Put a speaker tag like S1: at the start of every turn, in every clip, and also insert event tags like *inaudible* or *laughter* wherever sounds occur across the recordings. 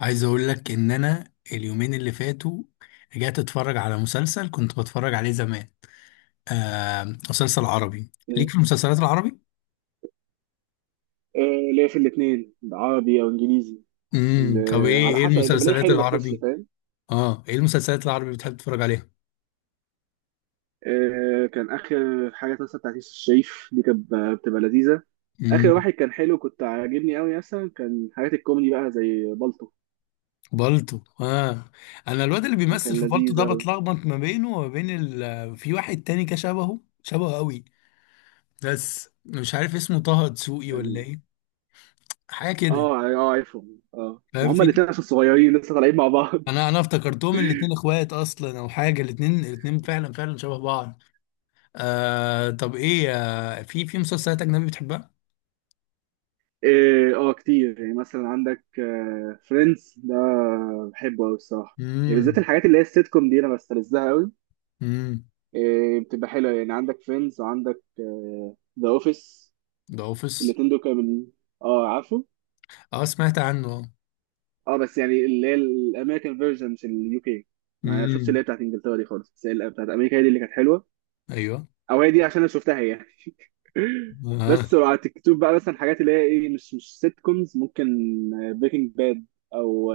S1: عايز اقول لك ان انا اليومين اللي فاتوا رجعت اتفرج على مسلسل كنت بتفرج عليه زمان. آه، مسلسل عربي. ليك
S2: مم.
S1: في المسلسلات العربي.
S2: آه، ليا في الاثنين عربي او انجليزي. اللي
S1: طب ايه
S2: على
S1: ايه
S2: حسب اللي بلاقيه
S1: المسلسلات
S2: حلو بخش.
S1: العربي؟
S2: فاهم؟
S1: اه ايه المسلسلات العربي اللي بتحب تتفرج عليها؟
S2: آه، كان اخر حاجه مثلا بتاعت يوسف الشريف دي كانت بتبقى لذيذه. اخر
S1: امم
S2: واحد كان حلو، كنت عاجبني قوي، مثلا كان حاجات الكوميدي بقى زي بالطو
S1: بالطو، اه. انا الواد اللي بيمثل
S2: وكان
S1: في بالطو
S2: لذيذ
S1: ده
S2: قوي.
S1: بتلخبط ما بينه وما بين ال... في واحد تاني كده شبهه شبهه قوي، بس مش عارف اسمه طه دسوقي ولا
S2: كان
S1: ايه حاجه كده.
S2: اه ع- اه عارفهم. اه ما
S1: فاهم؟
S2: هما
S1: في
S2: الاثنين عشان صغيرين لسه طالعين مع بعض.
S1: انا
S2: *laughs*
S1: انا افتكرتهم الاتنين اخوات اصلا او حاجه، الاتنين الاتنين فعلا فعلا شبه بعض. آه، طب ايه، في مسلسلات اجنبي بتحبها؟
S2: اه، آه، كتير يعني، مثلا عندك فريندز ده، بحبه قوي الصراحه. يعني بالذات
S1: امم
S2: الحاجات اللي هي السيت كوم دي، انا بستلذها قوي.
S1: امم
S2: إيه، بتبقى حلوه. يعني عندك فريندز وعندك ذا اوفيس.
S1: ذا اوفيس.
S2: الاثنين دول كانوا من. اه، عارفه.
S1: اه، سمعت عنه.
S2: اه بس يعني اللي هي الامريكان فيرجن، مش اليو كي. ما شفتش اللي
S1: امم
S2: هي بتاعت انجلترا دي خالص، بس هي اللي بتاعت امريكا هي دي اللي كانت حلوه.
S1: ايوه.
S2: او هي دي عشان انا شفتها هي يعني. *laughs*
S1: آه.
S2: بس لو على تيك توك بقى، مثلا حاجات اللي هي ايه، مش سيت كومز. ممكن بريكنج باد او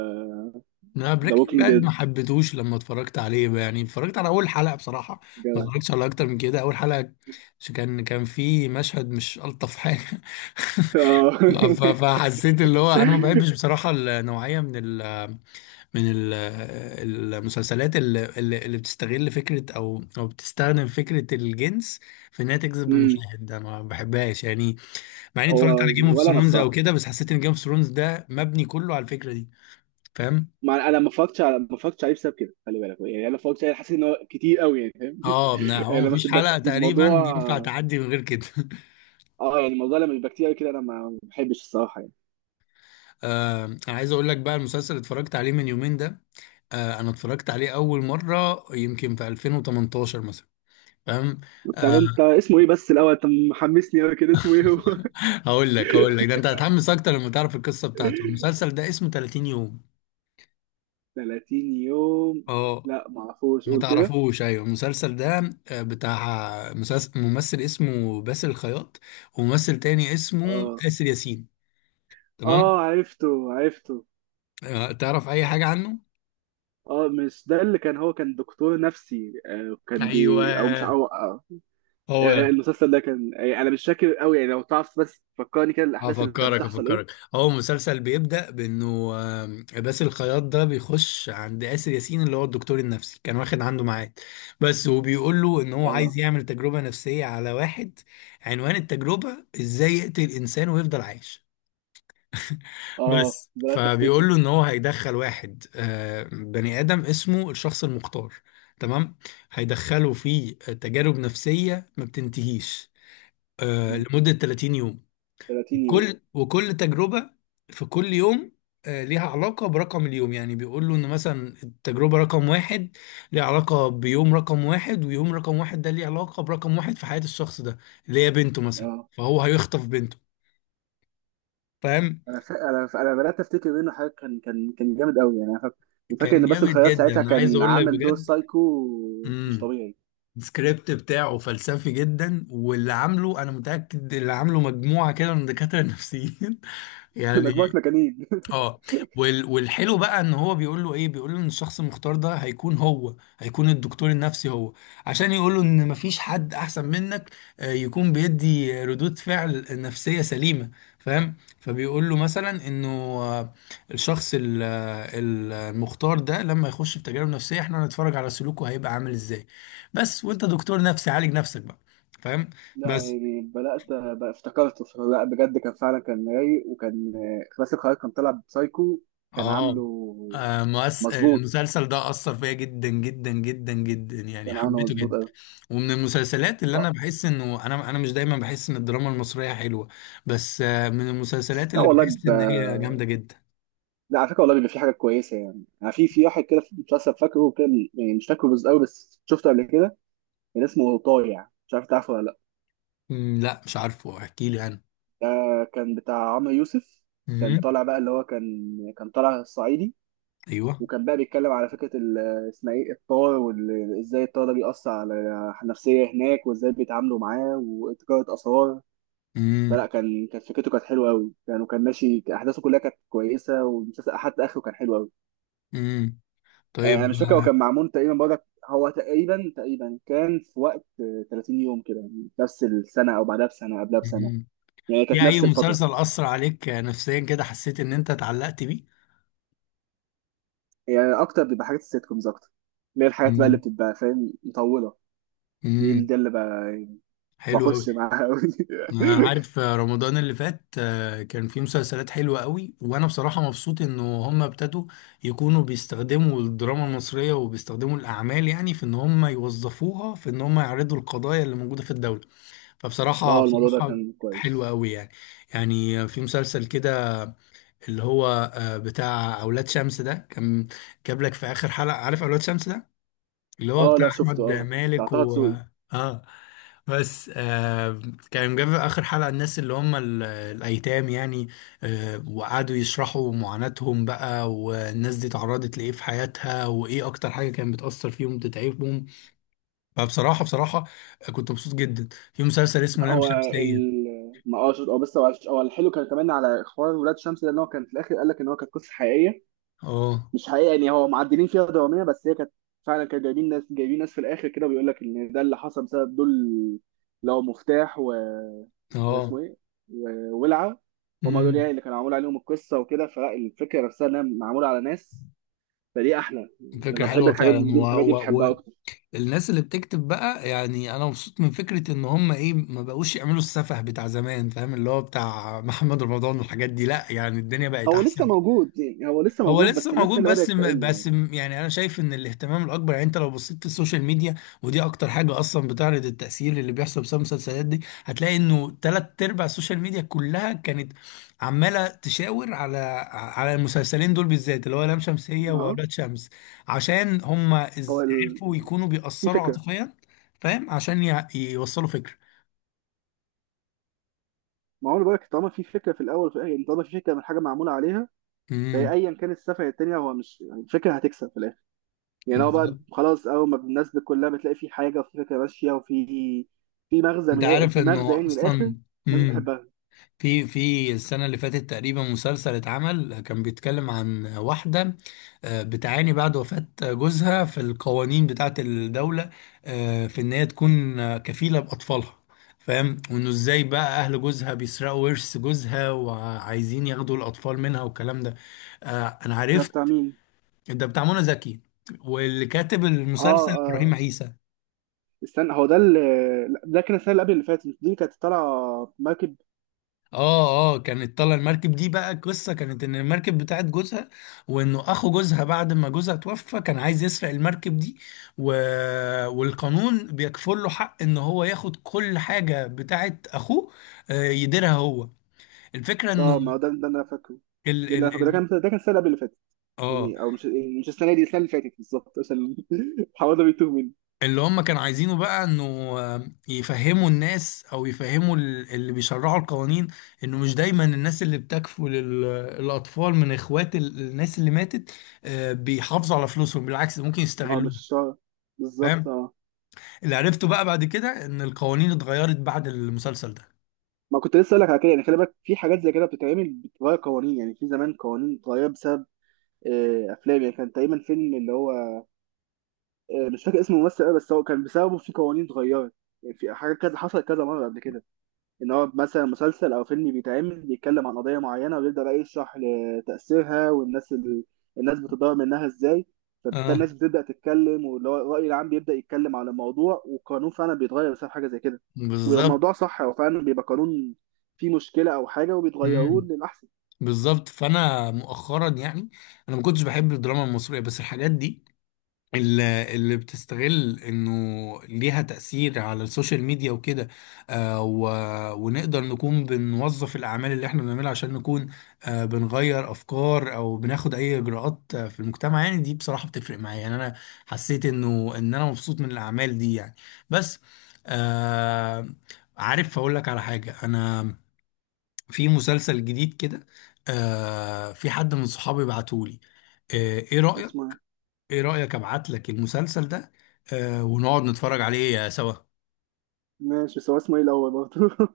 S1: لا،
S2: ذا
S1: بريكنج
S2: ووكينج
S1: باد
S2: ديد.
S1: ما حبيتهوش لما اتفرجت عليه بقى. يعني اتفرجت على اول حلقه بصراحه، ما اتفرجتش على اكتر من كده، اول حلقه. كان في مشهد مش الطف حاجه *laughs*
S2: *laughs* اه. *laughs*
S1: فحسيت اللي هو انا ما بحبش بصراحه النوعيه من ال- المسلسلات اللي بتستغل فكرة أو بتستخدم فكرة الجنس في إنها تجذب
S2: أمم،
S1: المشاهد، ده ما بحبهاش يعني. مع إني
S2: هو
S1: اتفرجت على جيم اوف
S2: ولا انا
S1: ثرونز أو
S2: الصراحه.
S1: كده، بس حسيت إن جيم اوف ثرونز ده مبني كله على الفكرة دي. فاهم؟
S2: ما انا ما اتفرجتش عليه بسبب كده. خلي بالك يعني انا ما اتفرجتش عليه، حاسس ان هو كتير قوي يعني، فاهم.
S1: اه، ما
S2: *laughs* يعني
S1: هو
S2: لما
S1: مفيش
S2: بتبقى
S1: حلقة
S2: كتير
S1: تقريبا
S2: الموضوع.
S1: ينفع تعدي من غير كده *laughs*
S2: اه، يعني الموضوع لما بيبقى كتير قوي كده، انا ما بحبش الصراحه يعني.
S1: أنا عايز أقول لك بقى، المسلسل اللي اتفرجت عليه من يومين ده، أنا اتفرجت عليه أول مرة يمكن في 2018 مثلا. فاهم؟
S2: طب انت
S1: آه،
S2: اسمه ايه بس الاول؟ انت محمسني قوي كده، اسمه ايه هو؟
S1: هقول لك، ده انت هتحمس اكتر لما تعرف القصه بتاعته.
S2: *laughs*
S1: المسلسل ده اسمه 30 يوم.
S2: 30 يوم؟
S1: اه.
S2: لا ما اعرفوش،
S1: ما
S2: قول كده.
S1: تعرفوش؟ ايوه، المسلسل ده بتاع مسلسل، ممثل اسمه باسل الخياط وممثل تاني اسمه
S2: اه،
S1: آسر ياسين. تمام.
S2: اه، عرفته عرفته.
S1: تعرف اي حاجه عنه؟
S2: اه، مش ده اللي كان، هو كان دكتور نفسي؟ آه، كان
S1: ايوه،
S2: بي او مش او آه
S1: هو
S2: آه،
S1: ده.
S2: المسلسل ده كان. انا مش فاكر قوي يعني، لو تعرف بس فكرني كده الاحداث اللي كانت
S1: افكرك
S2: بتحصل ايه.
S1: افكرك هو مسلسل بيبدأ بانه باسل الخياط ده بيخش عند آسر ياسين، اللي هو الدكتور النفسي، كان واخد عنده ميعاد، بس، وبيقول له ان هو
S2: اه،
S1: عايز يعمل تجربة نفسية على واحد. عنوان التجربة، ازاي يقتل انسان ويفضل عايش.
S2: اه،
S1: بس.
S2: بدأت افتكر.
S1: فبيقول له ان هو هيدخل واحد، بني آدم، اسمه الشخص المختار. تمام. هيدخله في تجارب نفسية ما بتنتهيش،
S2: م.
S1: لمدة 30 يوم.
S2: 30 يوم.
S1: كل وكل تجربة في كل يوم ليها علاقة برقم اليوم. يعني بيقولوا إن مثلا التجربة رقم واحد ليها علاقة بيوم رقم واحد، ويوم رقم واحد ده ليه علاقة برقم واحد في حياة الشخص ده، اللي هي بنته مثلا،
S2: اه،
S1: فهو هيخطف بنته. فاهم؟
S2: انا بدأت افتكر منه حاجه. كان جامد قوي يعني، انا فاكر. وفاكر
S1: كان
S2: ان باسل
S1: جامد
S2: الخياط
S1: جدا،
S2: ساعتها
S1: أنا عايز
S2: كان
S1: أقول لك
S2: عامل دور
S1: بجد.
S2: سايكو، مش
S1: امم
S2: طبيعي.
S1: السكريبت بتاعه فلسفي جدا، واللي عامله، أنا متأكد اللي عامله مجموعة كده من دكاترة نفسيين *laughs*
S2: *laughs*
S1: يعني.
S2: مجموعه مجانين. *laughs*
S1: اه، والحلو بقى ان هو بيقول له ايه، بيقول له ان الشخص المختار ده هيكون، هو هيكون الدكتور النفسي هو، عشان يقول له ان مفيش حد احسن منك، يكون بيدي ردود فعل نفسية سليمة. فاهم؟ فبيقول له مثلا انه الشخص المختار ده لما يخش في تجارب نفسية، احنا هنتفرج على سلوكه هيبقى عامل ازاي، بس. وانت دكتور نفسي عالج نفسك بقى. فاهم؟
S2: لا
S1: بس.
S2: يعني بدأت بقى افتكرته. لا بجد، كان فعلا كان رايق. وكان آه، باسل الخياط كان طالع بسايكو. كان
S1: اه
S2: عامله مظبوط
S1: المسلسل ده أثر فيا جدا جدا جدا جدا، يعني
S2: كان عامله
S1: حبيته
S2: مظبوط
S1: جدا.
S2: قوي.
S1: ومن المسلسلات اللي
S2: اه،
S1: أنا بحس إنه، أنا مش دايما بحس إن الدراما المصرية حلوة، بس من المسلسلات
S2: لا
S1: اللي
S2: والله،
S1: بحس إن هي جامدة جدا.
S2: لا على فكره والله بيبقى في حاجات كويسه يعني في واحد كده في المسلسل فاكره كده. يعني مش فاكره بس قوي، بس شفته قبل كده. كان اسمه طايع، مش عارف تعرفه ولا لا.
S1: مم، لا مش عارفه، احكي لي أنا.
S2: ده كان بتاع عمرو يوسف. كان
S1: مم،
S2: طالع بقى اللي هو كان طالع صعيدي.
S1: أيوه.
S2: وكان بقى بيتكلم على فكره اسمها ايه، الطار. وازاي الطار ده بيأثر على النفسيه هناك، وازاي بيتعاملوا معاه، وتجاره اسرار.
S1: مم،
S2: فلا كانت فكرته كانت حلوه قوي يعني، وكان ماشي احداثه كلها كانت كويسه، والمسلسل حتى اخره كان حلو قوي.
S1: مم.
S2: آه، انا
S1: طيب.
S2: مش فاكر، هو
S1: آه،
S2: كان معمول تقريبا برضك، هو تقريبا تقريبا كان في وقت آه، 30 يوم كده، يعني نفس السنه او بعدها بسنه قبلها بسنه.
S1: مم.
S2: يعني كانت
S1: في أي
S2: نفس الفتره.
S1: مسلسل أثر عليك نفسيا كده، حسيت إن أنت اتعلقت بيه؟
S2: يعني اكتر بيبقى حاجات السيت كومز اكتر، اللي هي الحاجات بقى اللي
S1: مم،
S2: بتبقى فاهم مطوله. دي
S1: مم.
S2: ده اللي بقى
S1: حلو أوي.
S2: بخش معاها أوي. *laughs*
S1: عارف، رمضان اللي فات كان فيه مسلسلات حلوة قوي، وانا بصراحة مبسوط انه هم ابتدوا يكونوا بيستخدموا الدراما المصرية وبيستخدموا الاعمال، يعني في ان هم يوظفوها في ان هم يعرضوا القضايا اللي موجودة في الدولة. فبصراحة
S2: اه، الموضوع ده
S1: بصراحة
S2: كان
S1: حلوة
S2: كويس.
S1: قوي يعني. يعني في مسلسل كده، اللي هو بتاع اولاد شمس ده، كان جاب لك في اخر حلقة. عارف اولاد شمس ده، اللي هو
S2: اه،
S1: بتاع
S2: لا شفته.
S1: احمد
S2: اه، بتاع
S1: مالك
S2: طه
S1: و...
S2: دسوقي.
S1: اه، بس آه، كان جاب اخر حلقه الناس اللي هم ال- الايتام يعني، وقعدوا يشرحوا معاناتهم بقى، والناس دي تعرضت لايه في حياتها، وايه اكتر حاجه كانت بتاثر فيهم بتتعبهم. فبصراحه كنت مبسوط جدا. في مسلسل اسمه لام
S2: هو
S1: شمسيه.
S2: ال ما اه شفت- هو بس هو الحلو كان كمان على حوار ولاد شمس ده، ان هو كان في الاخر قال لك ان هو كانت قصه حقيقيه.
S1: اه،
S2: مش حقيقة يعني، هو معدلين فيها دراميا بس هي كانت فعلا. كانوا جايبين ناس في الآخر كده، بيقول لك إن ده اللي حصل بسبب دول. لو مفتاح و،
S1: اه.
S2: واسمه إيه، وولعة. هما دول يعني
S1: امم
S2: اللي كانوا معمول عليهم القصة وكده. فلا الفكرة نفسها إنها معمولة على ناس، فدي أحلى.
S1: فكره
S2: أنا بحب
S1: حلوه
S2: الحاجات
S1: فعلا.
S2: دي، الحاجات دي بحبها أكتر.
S1: الناس اللي بتكتب بقى، يعني انا مبسوط من فكره ان هم ايه، ما بقوش يعملوا السفه بتاع زمان. فاهم؟ اللي هو بتاع محمد رمضان والحاجات دي. لا يعني، الدنيا بقت
S2: هو لسه
S1: احسن.
S2: موجود يعني، هو لسه
S1: هو
S2: موجود
S1: لسه
S2: بس الناس
S1: موجود،
S2: هي اللي بدأت تقل يعني.
S1: يعني انا شايف ان الاهتمام الاكبر، يعني انت لو بصيت في السوشيال ميديا، ودي اكتر حاجه اصلا بتعرض التاثير اللي بيحصل بسبب المسلسلات دي، هتلاقي انه تلات ارباع السوشيال ميديا كلها كانت عماله تشاور على المسلسلين دول بالذات، اللي هو لام شمسيه
S2: أه.
S1: واولاد شمس. عشان هم
S2: هو ال...
S1: عرفوا يكونوا
S2: في
S1: بيأثروا
S2: فكرة.
S1: عاطفيا. فاهم، عشان يوصلوا فكره.
S2: ما هو أنا بقول لك، طالما في فكرة في الأول وفي الآخر، يعني طالما في فكرة من حاجة معمولة عليها، فهي
S1: امم
S2: أيا كان السفر التانية، هو مش يعني، الفكرة هتكسب في الآخر. يعني هو بقى
S1: بالظبط.
S2: خلاص، اول ما الناس كلها بتلاقي في حاجه وفي فكره ماشيه وفي
S1: انت عارف
S2: في مغزى
S1: انه
S2: يعني من الاخر.
S1: اصلا،
S2: الناس
S1: امم
S2: بتحبها.
S1: في السنة اللي فاتت تقريبا مسلسل اتعمل كان بيتكلم عن واحدة بتعاني بعد وفاة جوزها في القوانين بتاعة الدولة، في إن هي تكون كفيلة بأطفالها. فاهم؟ وإنه إزاي بقى أهل جوزها بيسرقوا ورث جوزها وعايزين ياخدوا الأطفال منها والكلام ده. أنا
S2: ده
S1: عرفت.
S2: بتاع مين؟
S1: ده بتاع منى زكي، واللي كاتب
S2: اه،
S1: المسلسل إبراهيم
S2: اه،
S1: عيسى.
S2: استنى، هو ده اللي لا، ده كان السنه اللي قبل اللي فاتت، مش دي كانت طالعه مركب.
S1: اه، اه، كانت طالعه المركب دي بقى. قصه كانت ان المركب بتاعت جوزها، وانه اخو جوزها بعد ما جوزها توفى كان عايز يسرق المركب دي، و... والقانون بيكفل له حق ان هو ياخد كل حاجه بتاعت اخوه، يديرها هو. الفكره انه
S2: اه، ما هو ده اللي انا فاكره.
S1: ال...
S2: ده اللي انا
S1: ال...
S2: فاكره
S1: ال...
S2: ده كان السنه اللي قبل اللي فاتت.
S1: اه،
S2: يعني او مش السنه دي، السنه اللي فاتت بالظبط، عشان *laughs* حوالي بيتوه مني.
S1: اللي هم كانوا عايزينه بقى انه يفهموا الناس، او يفهموا ال- اللي بيشرعوا القوانين انه مش دايما الناس اللي بتكفل ال- الاطفال من اخوات ال- الناس اللي ماتت بيحافظوا على فلوسهم، بالعكس، ده ممكن
S2: اه، مش
S1: يستغلوهم.
S2: الشهر بالظبط،
S1: فاهم.
S2: اه.
S1: اللي عرفته بقى بعد كده، ان القوانين اتغيرت بعد المسلسل ده.
S2: ما كنت لسه اقول لك على كده يعني، خلي بالك، في حاجات زي كده بتتعمل بتغير قوانين. يعني في زمان قوانين اتغير بسبب آه، افلام يعني. كان تقريبا فيلم اللي هو آه، مش فاكر اسم الممثل أوي، بس هو كان بسببه في قوانين اتغيرت. يعني في حاجات كذا حصلت كذا مره قبل كده، ان هو مثلا مسلسل او فيلم بيتعمل بيتكلم عن قضيه معينه ويبدا بقى يشرح لتاثيرها والناس الناس بتتضرر منها ازاي. فبالتالي
S1: اه،
S2: الناس بتبدا تتكلم، واللي هو الراي العام بيبدا يتكلم على الموضوع، والقانون فعلا بيتغير بسبب حاجه زي كده.
S1: بالظبط.
S2: والموضوع صح، هو فعلا بيبقى قانون فيه مشكله او حاجه وبيتغيروه
S1: امم
S2: للاحسن.
S1: بالظبط. فانا مؤخرا يعني، انا ما كنتش بحب الدراما المصريه، بس الحاجات دي اللي بتستغل انه ليها تأثير على السوشيال ميديا وكده، آه و... ونقدر نكون بنوظف الأعمال اللي احنا بنعملها عشان نكون بنغير أفكار أو بناخد أي إجراءات في المجتمع، يعني دي بصراحة بتفرق معايا. يعني أنا حسيت إنه إن أنا مبسوط من الأعمال دي يعني. بس آه عارف أقول لك على حاجة؟ أنا في مسلسل جديد كده في حد من صحابي بعتهولي. ايه رأيك،
S2: اسمه إيه؟
S1: ايه رأيك، ابعت لك المسلسل ده ونقعد نتفرج عليه سوا؟
S2: ماشي، بس هو اسمه ايه الاول برضه؟ *laughs*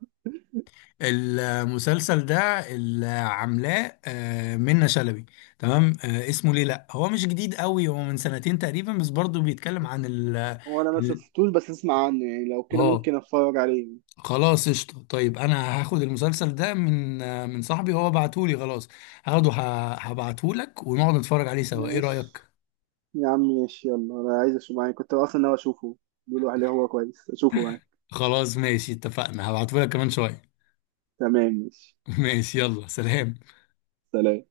S1: المسلسل ده اللي عاملاه منة شلبي. تمام. اسمه ليه. لا هو مش جديد قوي، هو من سنتين تقريبا، بس برضه بيتكلم عن ال
S2: هو انا ما
S1: ال-
S2: شفتوش بس اسمع عنه، يعني لو كده
S1: اه
S2: ممكن اتفرج عليه.
S1: خلاص، قشطة. طيب انا هاخد المسلسل ده من من صاحبي، هو بعتهولي خلاص، هاخده. هبعتهولك ونقعد نتفرج عليه سوا، ايه رأيك؟
S2: ماشي يا عم، ماشي، يلا، انا عايز اشوفه معاك، كنت اصلا ناوي اشوفه. بيقولوا عليه هو كويس، اشوفه معاك.
S1: خلاص، ماشي، اتفقنا، هبعتهولك كمان شوية.
S2: تمام، ماشي.
S1: *laughs* ماشي، يلا سلام.
S2: سلام.